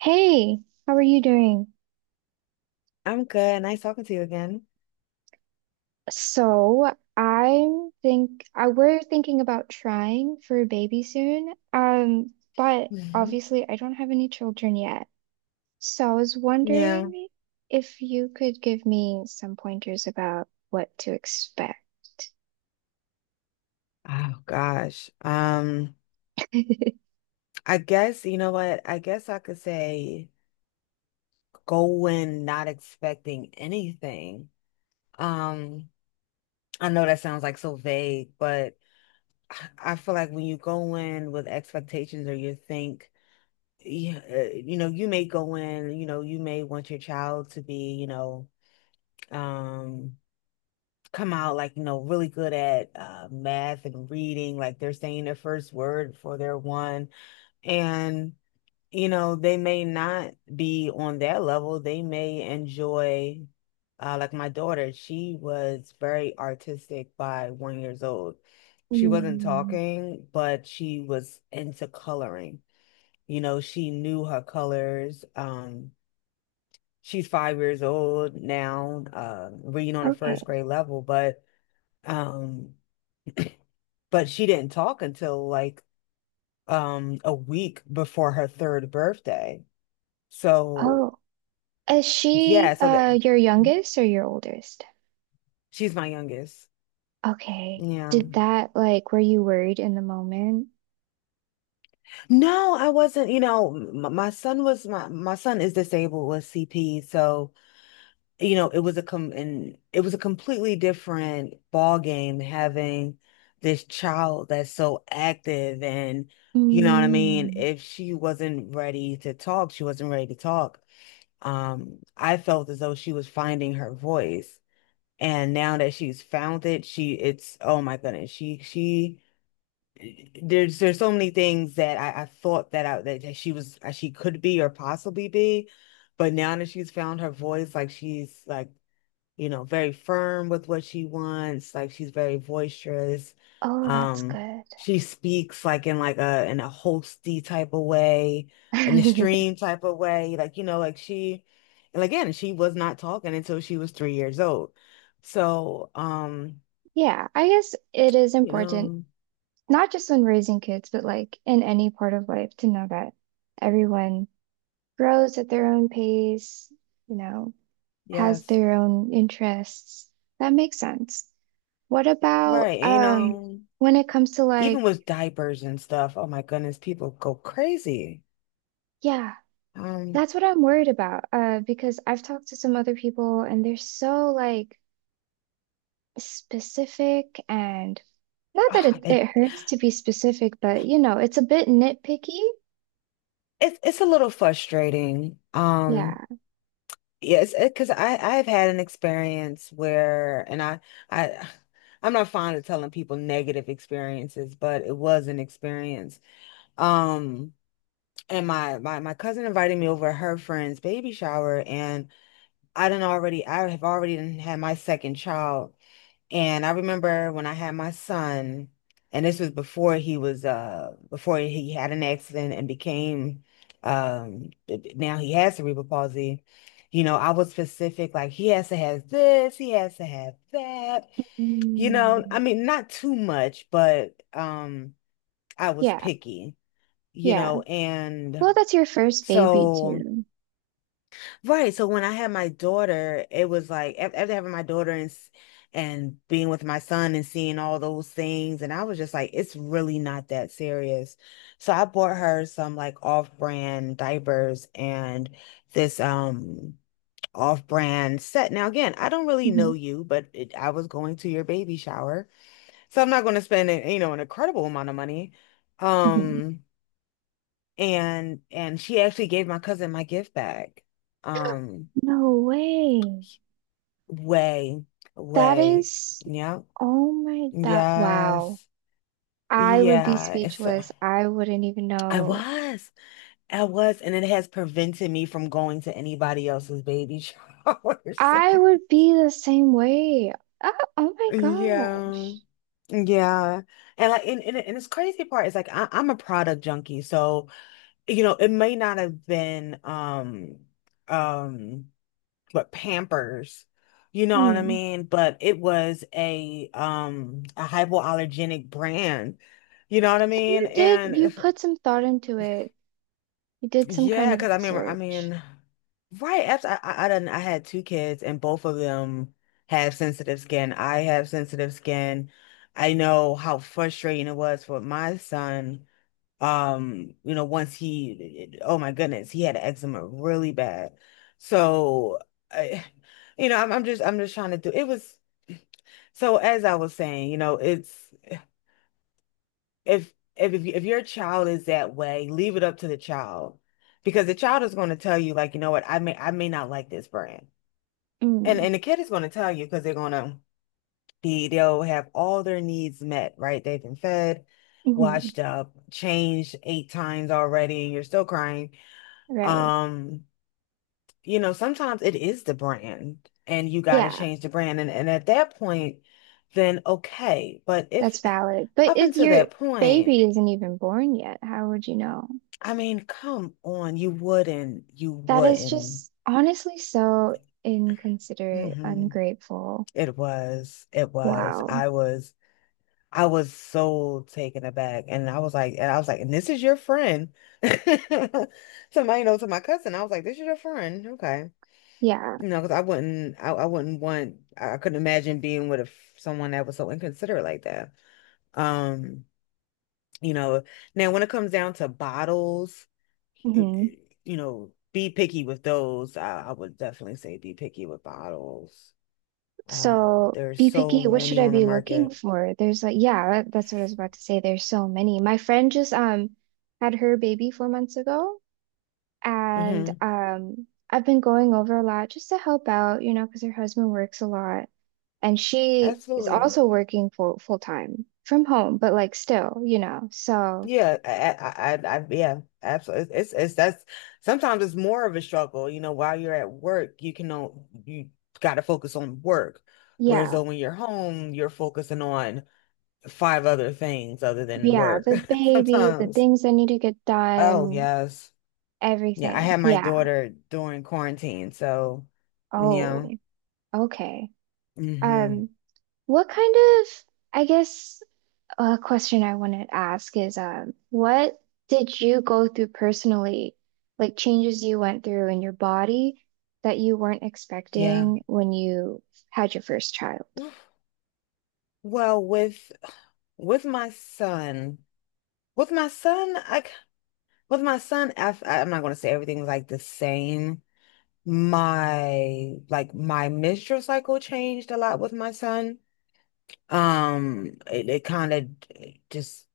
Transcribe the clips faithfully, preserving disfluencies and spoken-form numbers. Hey, how are you doing? I'm good. Nice talking to you again. So, I'm think I we're thinking about trying for a baby soon. Um, but Mhm. obviously I don't have any children yet. So I was Yeah. wondering if you could give me some pointers about what to expect. Oh gosh. Um, I guess you know what? I guess I could say go in not expecting anything. Um, I know that sounds like so vague, but I I feel like when you go in with expectations or you think, yeah, uh, you know, you may go in, you know, you may want your child to be, you know, um come out like you know really good at uh, math and reading, like they're saying their first word for their one. And you know they may not be on that level, they may enjoy, uh, like my daughter, she was very artistic by one years old. She wasn't Mm. talking, but she was into coloring. you know she knew her colors. Um she's five years old now, uh, reading on a Okay. first grade level. But um, But she didn't talk until, like, um a week before her third birthday. So, Oh, is she yeah, so that uh your youngest or your oldest? she's my youngest. Okay. Yeah. Did that like were you worried in the moment? No, I wasn't. you know, m my son was my my son is disabled with C P, so you know, it was a com and it was a completely different ball game having this child that's so active. And you know what I mean? Mm. If she wasn't ready to talk, she wasn't ready to talk. Um, I felt as though she was finding her voice. And now that she's found it, she it's, oh my goodness, she she there's there's so many things that I, I thought that I that, that she was she could be or possibly be, but now that she's found her voice, like she's like you know, very firm with what she wants. Like she's very boisterous. Oh, that's Um, good. she speaks like, in like a in a hosty type of way, an extreme type of way. Like, you know, like she and again, she was not talking until she was three years old. So, um, Yeah, I guess it is you important, know, not just when raising kids, but like in any part of life, to know that everyone grows at their own pace, you know, has yes. their own interests. That makes sense. What about Right. You um know, when it comes to even like, with diapers and stuff, oh my goodness, people go crazy. yeah, Um, that's what I'm worried about. Uh, because I've talked to some other people and they're so like specific, and not that ah, it, it it hurts to be specific, but you know, it's a bit nitpicky. it's it's a little frustrating. Um Yeah. Yes, because I I've had an experience where, and I I I'm not fond of telling people negative experiences, but it was an experience. Um, and my my my cousin invited me over her friend's baby shower, and I done already I have already done had my second child. And I remember when I had my son, and this was before he was uh before he had an accident and became um now he has cerebral palsy. You know, I was specific, like he has to have this, he has to have that. You know, I Mm. mean, not too much, but um I was Yeah. picky, you Yeah. know, and Well, that's your first baby so. too. Right. So when I had my daughter, it was like, af- after having my daughter and s- and being with my son and seeing all those things, and I was just like, it's really not that serious. So I bought her some, like, off-brand diapers and this um off-brand set. Now, again, I don't really know Mhm, you, but it, I was going to your baby shower, so I'm not going to spend a- you know an incredible amount of money. mhm. Um, and and she actually gave my cousin my gift bag. Um. No way. Way, That way. is, Yeah. oh my, that, wow. Yes. I would be Yeah. It's uh, speechless. I wouldn't even I know. was. I was. And it has prevented me from going to anybody else's baby showers. I would be the same way. Oh, oh my Yeah. gosh. Yeah. And, like, and, and and this crazy part is, like, I, I'm a product junkie. So, you know, it may not have been, um um but Pampers. You know what I Mm. mean? But it was a um a hypoallergenic brand. You know what I So mean? you did, you And put some thought into it. You did some kind yeah, of because I remember, I research. mean, right after I, I I done I had two kids, and both of them have sensitive skin. I have sensitive skin. I know how frustrating it was for my son, um, you know, once he, oh my goodness, he had eczema really bad. So, I, you know, I'm, I'm just, I'm just trying to do, it was, so, as I was saying, you know, it's if if if if your child is that way, leave it up to the child, because the child is going to tell you, like, you know what, I may I may not like this brand. And Mm, and the kid is going to tell you, because they're going to be they'll have all their needs met, right? They've been fed, hmm, washed up, changed eight times already, and you're still crying. right. Um, you know, Sometimes it is the brand and you got to Yeah, change the brand. And, and At that point, then okay. But if that's valid. But up if until your that point, baby isn't even born yet, how would you know? I mean, come on, you wouldn't, you That is wouldn't. just honestly so inconsiderate, Hmm. ungrateful. It was, it was. Wow. I was, I was so taken aback. And I was like, and I was like, and this is your friend. Somebody, knows, know, to my cousin, I was like, this is your friend. Okay. Yeah. You know, because I wouldn't, I, I wouldn't want, I I couldn't imagine being with, a, f- someone that was so inconsiderate like that. Um, you know, Now, when it comes down to bottles, it, Hmm. it- you know, be picky with those. I, I would definitely say be picky with bottles. Um, So There's be so picky. What should many I on the be looking market. for? There's like, yeah, that- that's what I was about to say. There's so many. My friend just um had her baby four months ago. And Hmm um, I've been going over a lot just to help out, you know, because her husband works a lot. And she is Absolutely. also working full full time from home, but like still, you know. So Yeah, I, I, I, I- yeah, absolutely. It's, it's, it's that's sometimes, it's more of a struggle. You know, while you're at work, you can know you got to focus on work, whereas yeah, though when you're home, you're focusing on five other things other than yeah, work the baby, the sometimes. things that need to get Oh done, yes, yeah. I everything. had my Yeah. daughter during quarantine, so yeah, Oh, okay. mm-hmm, Um, what kind of, I guess, A question I wanted to ask is, um, what did you go through personally, like changes you went through in your body that you weren't yeah. expecting when you had your first child? Well, with with my son, with my son, I With my son, I, am not going to say everything's like the same. My like my menstrual cycle changed a lot with my son. Um, it, it kind of just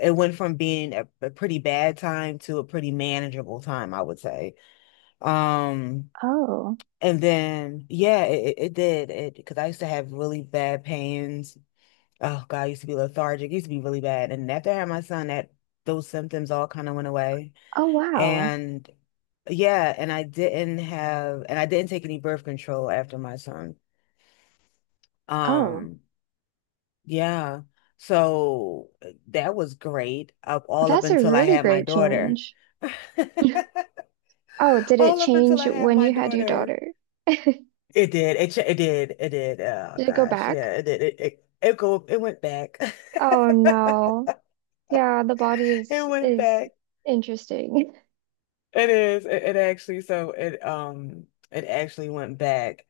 it went from being a, a pretty bad time to a pretty manageable time, I would say. Um, Oh, and then yeah, it, it it did it, because I used to have really bad pains. Oh God, I used to be lethargic. It used to be really bad. And after I had my son, that those symptoms all kind of went away. oh wow. And yeah, and I didn't have and I didn't take any birth control after my son. Oh, Um, yeah. So, uh, that was great, up all up that's a until I really had my great daughter. change. Oh, did it All up until change I had when my you had your daughter. daughter? It did. It ch- it did. It did. Oh Did it go gosh, back? yeah, it did. It it, it go it went back. Oh no. Yeah, the body It is went is back. interesting. It is. It, it actually so it um it actually went back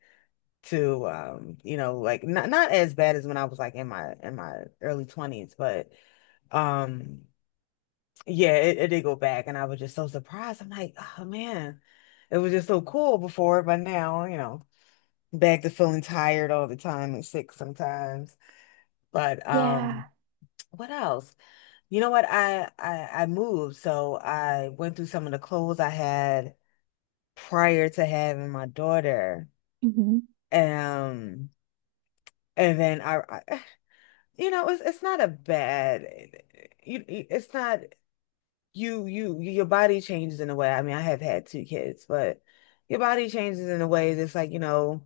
to, um you know like, not not as bad as when I was, like, in my in my early twenties, but um yeah, it, it did go back. And I was just so surprised, I'm like, oh man, it was just so cool before, but now, you know back to feeling tired all the time and sick sometimes. But um Yeah. what else? You know what, I I, I moved, so I went through some of the clothes I had prior to having my daughter. Hmm. um and then, I, I you know, it's it's not a bad. You, it's not you you your body changes in a way. I mean, I have had two kids, but your body changes in a way that's, like, you know,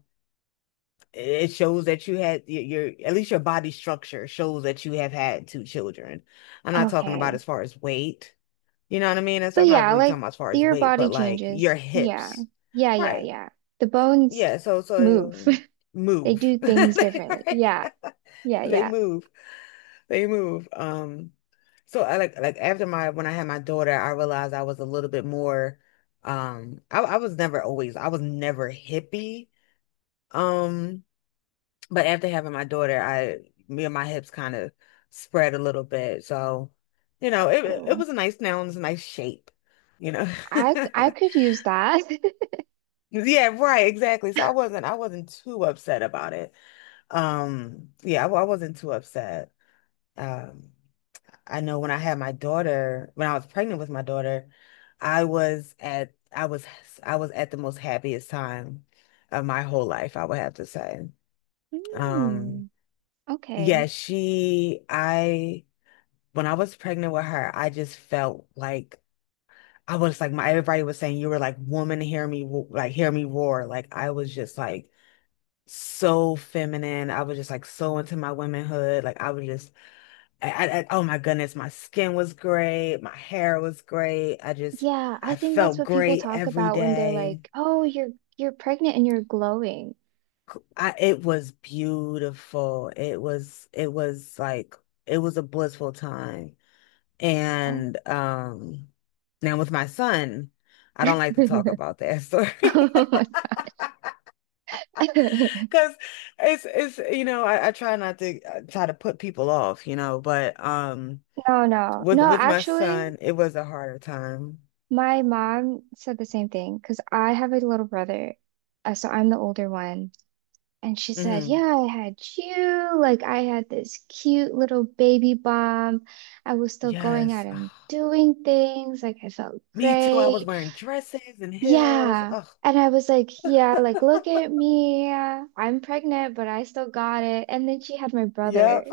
it shows that you had your, your at least your body structure shows that you have had two children. I'm not talking about Okay. as far as weight. You know what I mean? That's But I'm not yeah, really like talking about as far as your weight, body but like your changes. Yeah. hips. Yeah, yeah, Right. yeah. The bones Yeah, so move. so They move. do things differently. Right? Yeah. Yeah, They yeah. move. They move. Um, so I, like like after my when I had my daughter, I realized I was a little bit more. um I, I was never always I was never hippie. Um, but after having my daughter, I me and my hips kind of spread a little bit. So, you know, it it Cool. was a nice now and it's a nice shape, you know. I I could use that. Yeah, right, exactly. So, I wasn't I wasn't too upset about it. Um, yeah, I, I wasn't too upset. Um I know when I had my daughter, when I was pregnant with my daughter, I was at I was I was at the most happiest time of my whole life, I would have to say. Um, Hmm. Okay. yeah, she I when I was pregnant with her, I just felt like, I was like, my everybody was saying you were like, woman, hear me wo- like hear me roar. Like, I was just like, so feminine. I was just like, so into my womanhood. Like I was just I, I, I- oh my goodness, my skin was great, my hair was great. I just, Yeah, I I think that's felt what people great talk every about when they're day. like, "Oh, you're you're pregnant and you're glowing." I, it was beautiful. It was, it was like, it was a blissful time. Oh. And um, now with my son, I don't like to talk about that story Oh my— because it's, it's, you know, I, I try not to I try to put people off, you know, but um, No, no. with No, with my actually, son, it was a harder time. my mom said the same thing because I have a little brother. Uh, so I'm the older one. And she said, Mm-hmm. yeah, I had you. Like, I had this cute little baby bump. I was still going out Yes. and Ah, doing things. Like, I felt me too. I was great. wearing dresses and heels. Yeah. Ugh, And I was like, yeah, like, look at me. I'm pregnant, but I still got it. And then she had my brother. yep.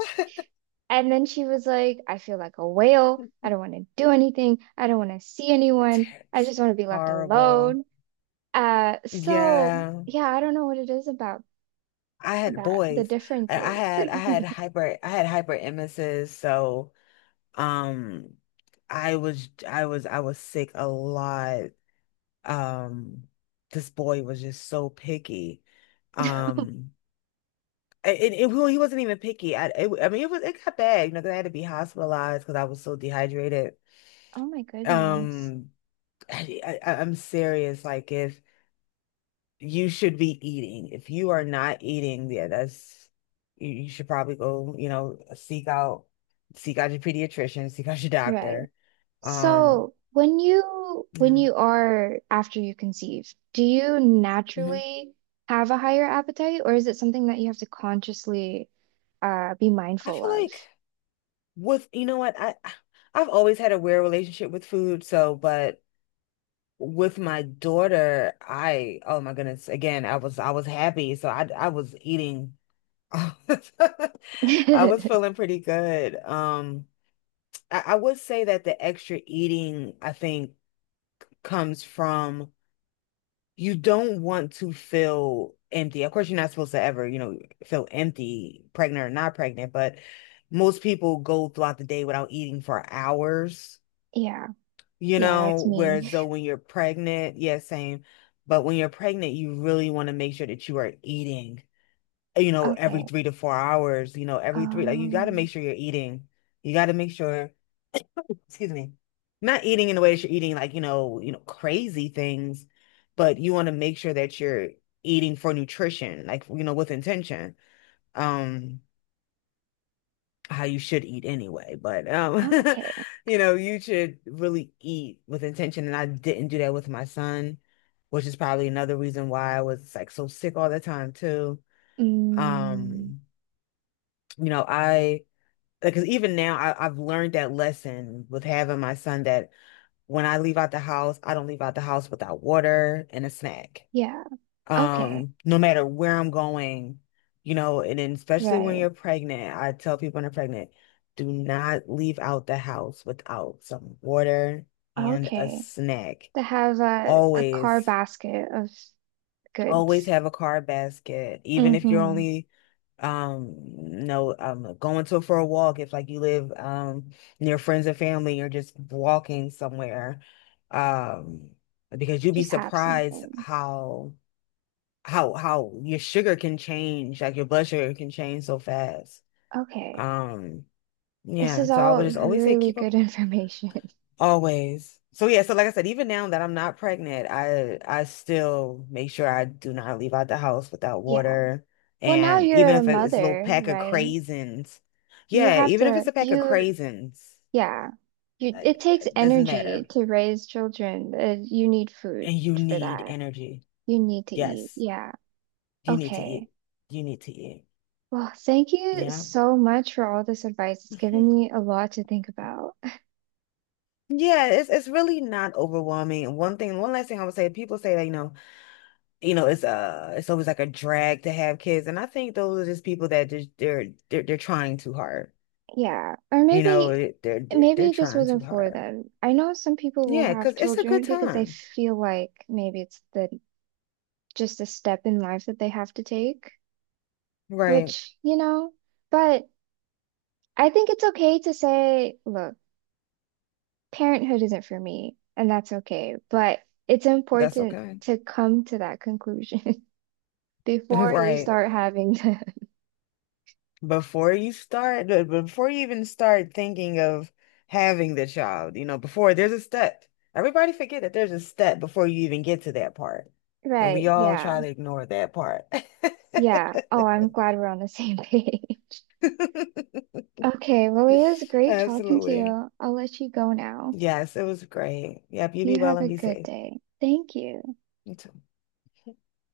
And then she was like, I feel like a whale. I don't want to do anything. I don't want to see anyone. I It's just want to be left horrible. alone. Uh, so, Yeah. yeah, I don't know what it is about I had that, the boys. I, I differences. had I had hyper I had hyper emesis, so um I was I was I was sick a lot. Um this boy was just so picky. Um and and it, well, he wasn't even picky. I it, I mean it was it got bad, you know, 'cause I had to be hospitalized because I was so dehydrated. Oh my goodness. Um I, I- I'm serious. Like if you should be eating, if you are not eating, yeah, that's you, you should probably go, you know, seek out seek out your pediatrician, seek out your Right. doctor. Um, So when you when yeah. you are after you conceive, do you Hmm. naturally have a higher appetite, or is it something that you have to consciously uh be I mindful feel of? like with you know what, I I've always had a weird relationship with food, so but with my daughter, I oh my goodness, again, I was I was happy, so I I was eating. I was feeling pretty good. Um, I, I would say that the extra eating, I think, comes from you don't want to feel empty. Of course, you're not supposed to ever, you know, feel empty, pregnant or not pregnant, but most people go throughout the day without eating for hours, Yeah. you Yeah, know, that's whereas me. though when you're pregnant, yeah, same. But when you're pregnant, you really want to make sure that you are eating, you know, every Okay. three to four hours, you know, every three, like you got to make Um, sure you're eating. You got to make sure. Excuse me, not eating in the way that you're eating like, you know, you know, crazy things, but you want to make sure that you're eating for nutrition, like, you know, with intention. Um, how you should eat anyway, but um, okay. you know, you should really eat with intention. And I didn't do that with my son, which is probably another reason why I was like so sick all the time too. Mm, Um, you know, I because even now I, I've learned that lesson with having my son that when I leave out the house, I don't leave out the house without water and a snack. yeah. Okay. Um, no matter where I'm going, you know, and then especially when Right. you're pregnant, I tell people when they're pregnant, do not leave out the house without some water and a Okay. snack. To have a a car Always, basket of always goods. have a card basket, even if you're Mm-hmm. only um no um going to for a walk if like you live um near friends and family, you're just walking somewhere, um because you'd be Just have surprised something. how how how your sugar can change, like your blood sugar can change so fast. Okay. um This yeah, is so I all would just always say really keep a good information. always. So yeah, so like I said, even now that I'm not pregnant, I I still make sure I do not leave out the house without Yeah. water. Well, now And even you're a if it's a little mother, pack of right? craisins, You yeah, have even if to, it's a pack of you, craisins, yeah. You, uh, it takes it doesn't energy matter. to raise children. Uh, you need food And you for need that. energy. You need to eat. Yes, Yeah. you need to eat. Okay. You need to eat. Well, thank you Yeah. so much for all this advice. It's given me a lot to think about. Yeah, it's it's really not overwhelming. And one thing, one last thing I would say, people say that, you know, you know, it's uh it's always like a drag to have kids. And I think those are just people that just they're they're they're trying too hard. Yeah. Or You know, maybe, it- they're they're, maybe they're it just trying too wasn't for hard. them. I know some people will Yeah, have because it's a good children because they time. feel like maybe it's the just a step in life that they have to take, Right. which, you know, but I think it's okay to say, look, parenthood isn't for me, and that's okay. But it's That's important okay. to come to that conclusion before you Right. start right. Having to. Before you start, b- before you even start thinking of having the child, you know, before there's a step. Everybody forget that there's a step before you even get to that part. And Right. we all try Yeah. to ignore that part. Yeah. Oh, I'm glad we're on the same page. Okay. Well, it was great talking to Absolutely. you. I'll let you go now. Yes, it was great. Yep, you You be well have a and be good safe. day. Thank you. You too.